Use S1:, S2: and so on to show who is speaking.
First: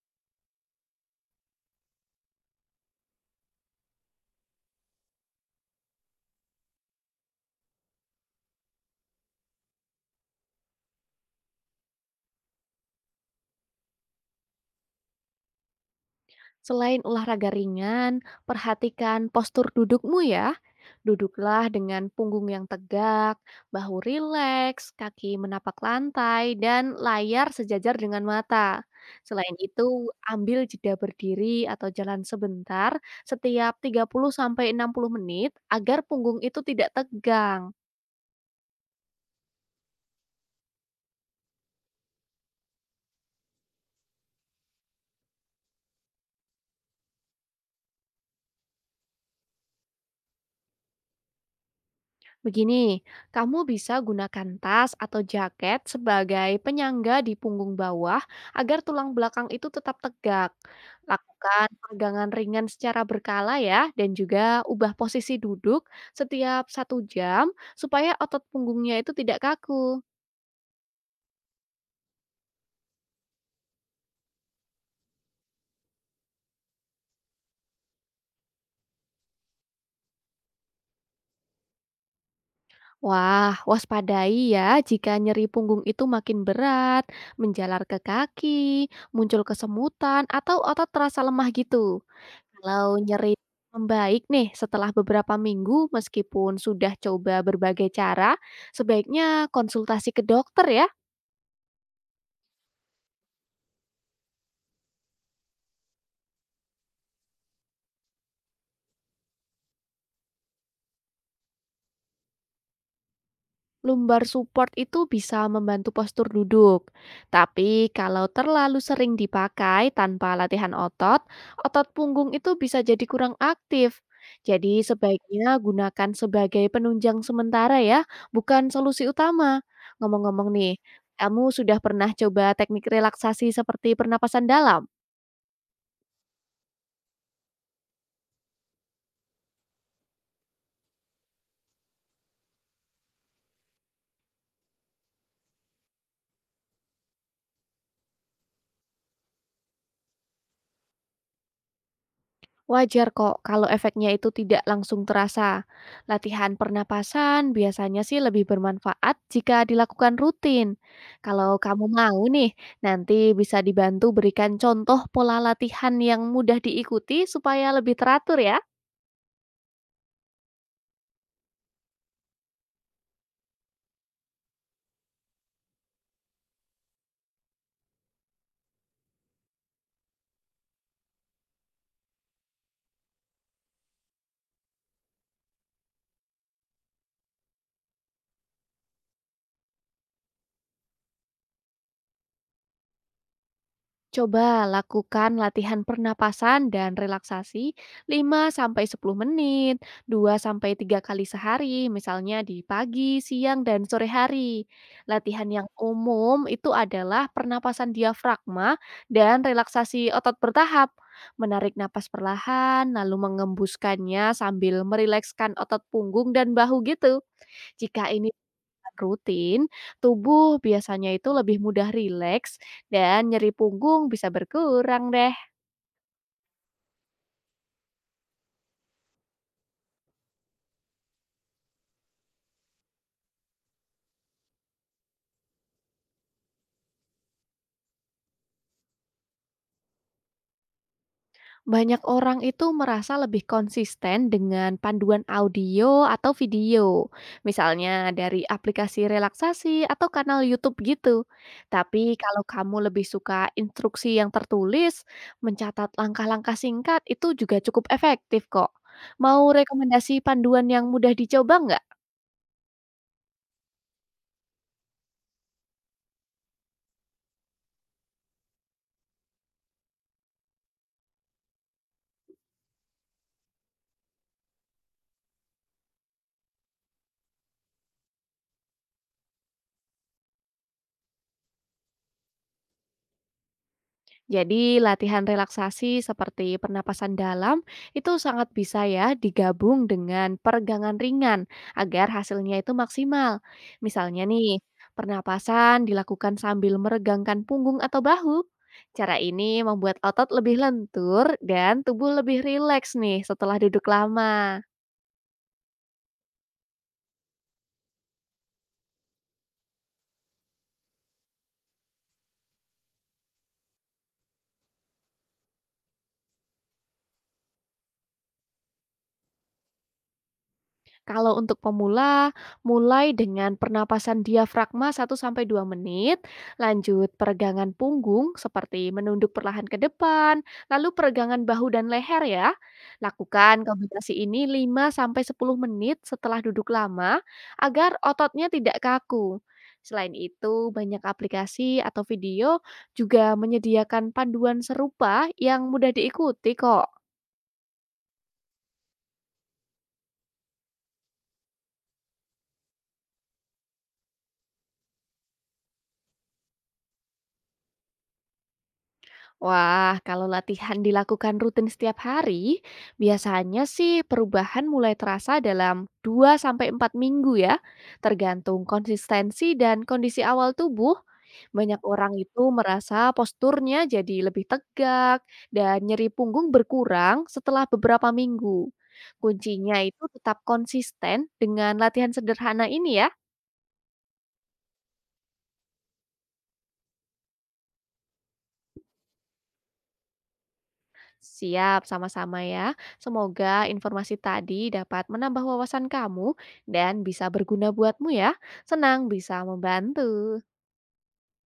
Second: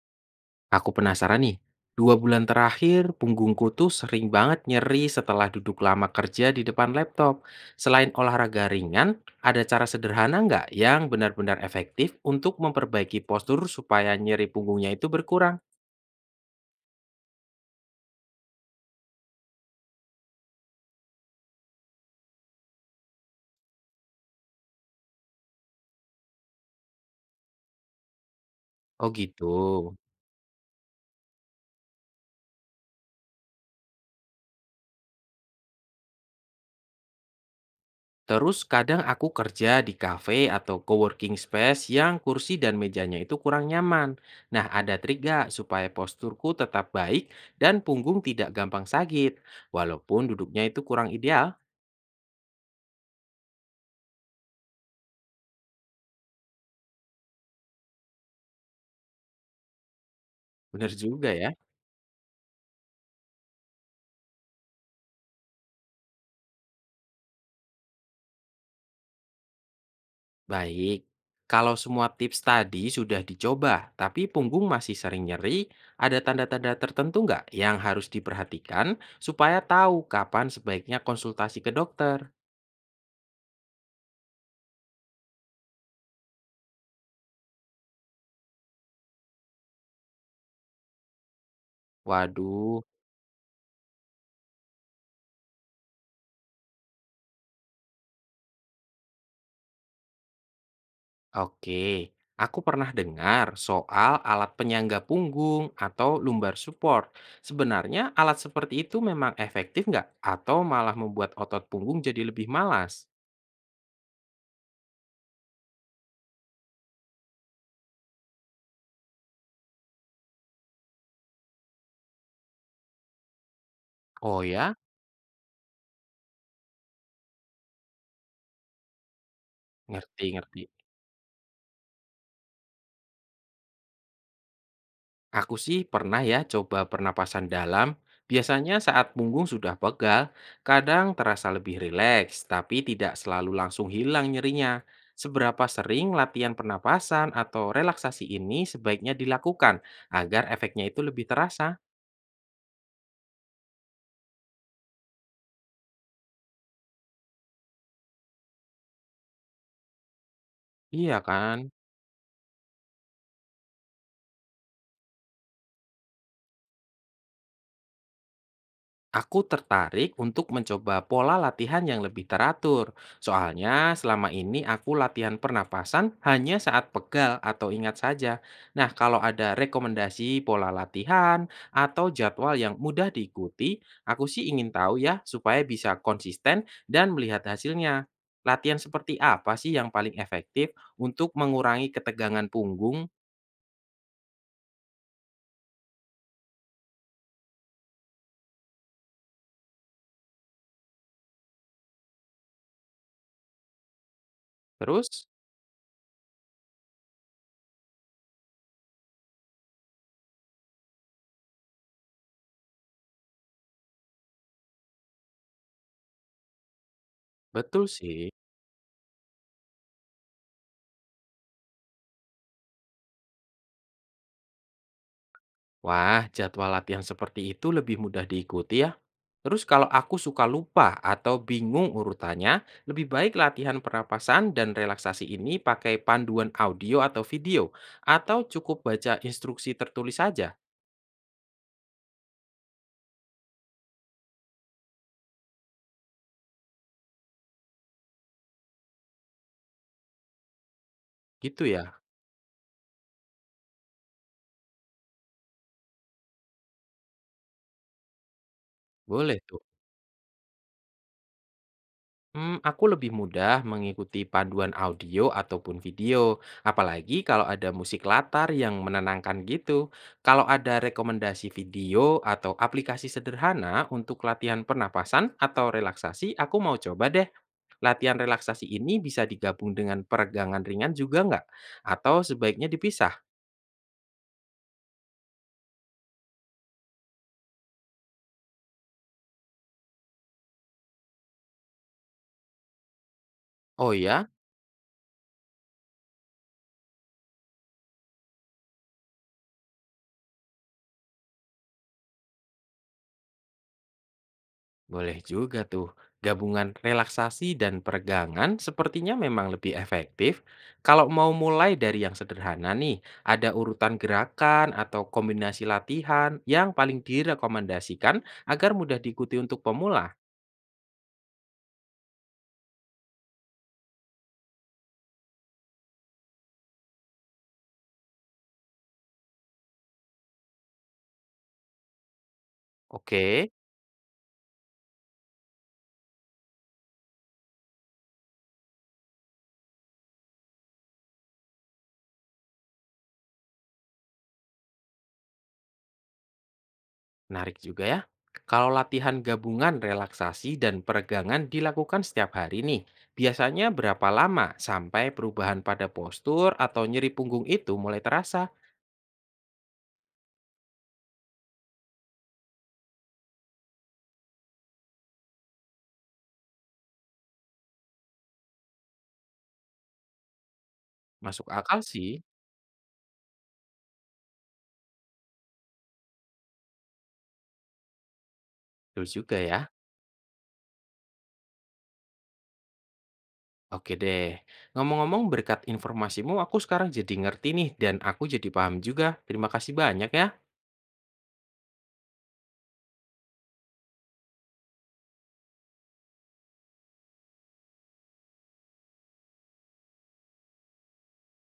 S1: Aku penasaran nih, 2 bulan terakhir punggungku tuh sering banget nyeri setelah duduk lama kerja di depan laptop. Selain olahraga ringan, ada cara sederhana nggak yang benar-benar efektif untuk memperbaiki postur supaya nyeri punggungnya itu berkurang?
S2: Selain olahraga ringan, perhatikan postur dudukmu ya. Duduklah dengan punggung yang tegak, bahu rileks, kaki menapak lantai, dan layar sejajar dengan mata.
S1: Oh gitu.
S2: Selain itu, ambil jeda berdiri atau jalan sebentar setiap 30 sampai 60 menit agar punggung itu tidak tegang.
S1: Terus kadang aku kerja di kafe atau coworking space yang kursi dan mejanya itu kurang nyaman. Nah, ada trik nggak supaya posturku tetap baik dan punggung tidak gampang sakit, walaupun duduknya itu kurang ideal?
S2: Begini, kamu bisa gunakan tas atau jaket sebagai penyangga di punggung bawah agar tulang belakang itu tetap tegak.
S1: Bener juga ya.
S2: Lakukan peregangan ringan secara berkala ya, dan juga ubah posisi duduk setiap satu jam supaya otot punggungnya itu tidak kaku.
S1: Baik. Kalau semua tips tadi sudah dicoba, tapi punggung masih sering nyeri, ada tanda-tanda tertentu nggak yang harus diperhatikan supaya tahu kapan sebaiknya konsultasi ke dokter?
S2: Wah, waspadai ya jika nyeri punggung itu makin berat, menjalar ke kaki, muncul kesemutan, atau otot terasa lemah gitu.
S1: Waduh,
S2: Kalau nyeri membaik nih setelah beberapa minggu meskipun sudah coba berbagai cara, sebaiknya konsultasi ke dokter ya.
S1: oke. Aku pernah dengar soal alat penyangga punggung atau lumbar support. Sebenarnya alat seperti itu memang efektif nggak? Atau malah membuat otot punggung jadi lebih malas?
S2: Lumbar support itu bisa membantu postur duduk. Tapi kalau terlalu sering dipakai tanpa latihan otot, otot punggung itu bisa jadi kurang aktif.
S1: Oh ya,
S2: Jadi sebaiknya gunakan sebagai penunjang sementara ya, bukan solusi utama. Ngomong-ngomong
S1: ngerti-ngerti.
S2: nih, kamu sudah pernah coba teknik relaksasi seperti pernapasan dalam?
S1: Aku sih pernah ya coba pernapasan dalam. Biasanya saat punggung sudah pegal, kadang terasa lebih rileks, tapi tidak selalu langsung hilang nyerinya. Seberapa sering latihan pernapasan atau relaksasi ini sebaiknya dilakukan agar efeknya itu lebih terasa?
S2: Wajar kok kalau efeknya itu tidak langsung terasa. Latihan pernapasan biasanya sih lebih bermanfaat jika dilakukan rutin.
S1: Iya
S2: Kalau
S1: kan?
S2: kamu mau nih, nanti bisa dibantu berikan contoh pola latihan yang mudah diikuti supaya lebih teratur ya.
S1: Aku tertarik untuk mencoba pola latihan yang lebih teratur. Soalnya selama ini aku latihan pernapasan hanya saat pegal atau ingat saja. Nah, kalau ada rekomendasi pola latihan atau jadwal yang mudah diikuti, aku sih ingin tahu ya supaya bisa konsisten dan melihat hasilnya. Latihan seperti apa sih yang paling efektif untuk mengurangi ketegangan punggung?
S2: Coba lakukan latihan pernapasan dan relaksasi 5 sampai 10 menit, dua sampai tiga kali sehari, misalnya di pagi, siang, dan sore hari.
S1: Terus,
S2: Latihan yang umum itu adalah pernapasan diafragma dan relaksasi otot bertahap. Menarik napas perlahan, lalu mengembuskannya sambil merilekskan otot punggung dan bahu gitu.
S1: betul
S2: Jika
S1: sih.
S2: ini rutin, tubuh biasanya itu lebih mudah rileks dan nyeri punggung bisa berkurang deh.
S1: Wah, jadwal latihan seperti itu lebih mudah diikuti ya. Terus kalau aku suka lupa atau bingung urutannya, lebih baik latihan pernapasan dan relaksasi ini pakai panduan audio atau video, atau cukup baca instruksi tertulis saja,
S2: Banyak orang itu merasa lebih konsisten dengan panduan audio atau video, misalnya dari aplikasi relaksasi atau kanal YouTube gitu.
S1: gitu ya?
S2: Tapi kalau kamu lebih suka instruksi yang tertulis, mencatat langkah-langkah singkat itu juga cukup efektif kok.
S1: Boleh
S2: Mau
S1: tuh.
S2: rekomendasi panduan yang mudah dicoba nggak?
S1: Hmm, aku lebih mudah mengikuti paduan audio ataupun video, apalagi kalau ada musik latar yang menenangkan gitu. Kalau ada rekomendasi video atau aplikasi sederhana untuk latihan pernapasan atau relaksasi, aku mau coba deh. Latihan relaksasi ini bisa digabung dengan peregangan ringan juga nggak? Atau sebaiknya dipisah?
S2: Jadi latihan relaksasi seperti pernapasan dalam itu sangat bisa ya digabung dengan peregangan ringan agar hasilnya itu maksimal.
S1: Oh
S2: Misalnya
S1: ya,
S2: nih, pernapasan dilakukan sambil meregangkan punggung atau bahu. Cara ini membuat otot lebih lentur dan tubuh lebih rileks nih setelah duduk lama.
S1: boleh juga tuh. Gabungan relaksasi dan peregangan sepertinya memang lebih efektif. Kalau mau mulai dari yang sederhana nih, ada urutan gerakan atau kombinasi latihan yang paling direkomendasikan agar mudah diikuti untuk pemula.
S2: Kalau untuk pemula, mulai dengan pernapasan diafragma satu sampai dua menit, lanjut peregangan punggung seperti menunduk perlahan ke depan, lalu peregangan bahu dan leher ya.
S1: Oke,
S2: Lakukan kombinasi ini 5 sampai 10 menit setelah duduk lama agar ototnya tidak kaku. Selain itu, banyak aplikasi atau video juga menyediakan panduan serupa yang mudah diikuti kok.
S1: menarik juga ya. Kalau latihan gabungan relaksasi dan peregangan dilakukan setiap hari nih, biasanya berapa lama sampai perubahan pada postur atau nyeri punggung itu mulai terasa?
S2: Wah, kalau latihan dilakukan rutin setiap hari, biasanya sih perubahan mulai terasa dalam 2 sampai 4 minggu ya, tergantung konsistensi dan kondisi awal tubuh.
S1: Masuk akal
S2: Banyak
S1: sih,
S2: orang itu merasa posturnya jadi lebih tegak dan nyeri punggung berkurang setelah beberapa minggu.
S1: betul juga ya.
S2: Kuncinya itu tetap konsisten dengan latihan sederhana ini ya.
S1: Oke deh. Ngomong-ngomong berkat informasimu aku sekarang jadi ngerti nih dan aku jadi paham juga. Terima kasih banyak ya.
S2: Siap, sama-sama ya. Semoga informasi tadi dapat menambah wawasan kamu dan bisa berguna buatmu ya. Senang bisa membantu.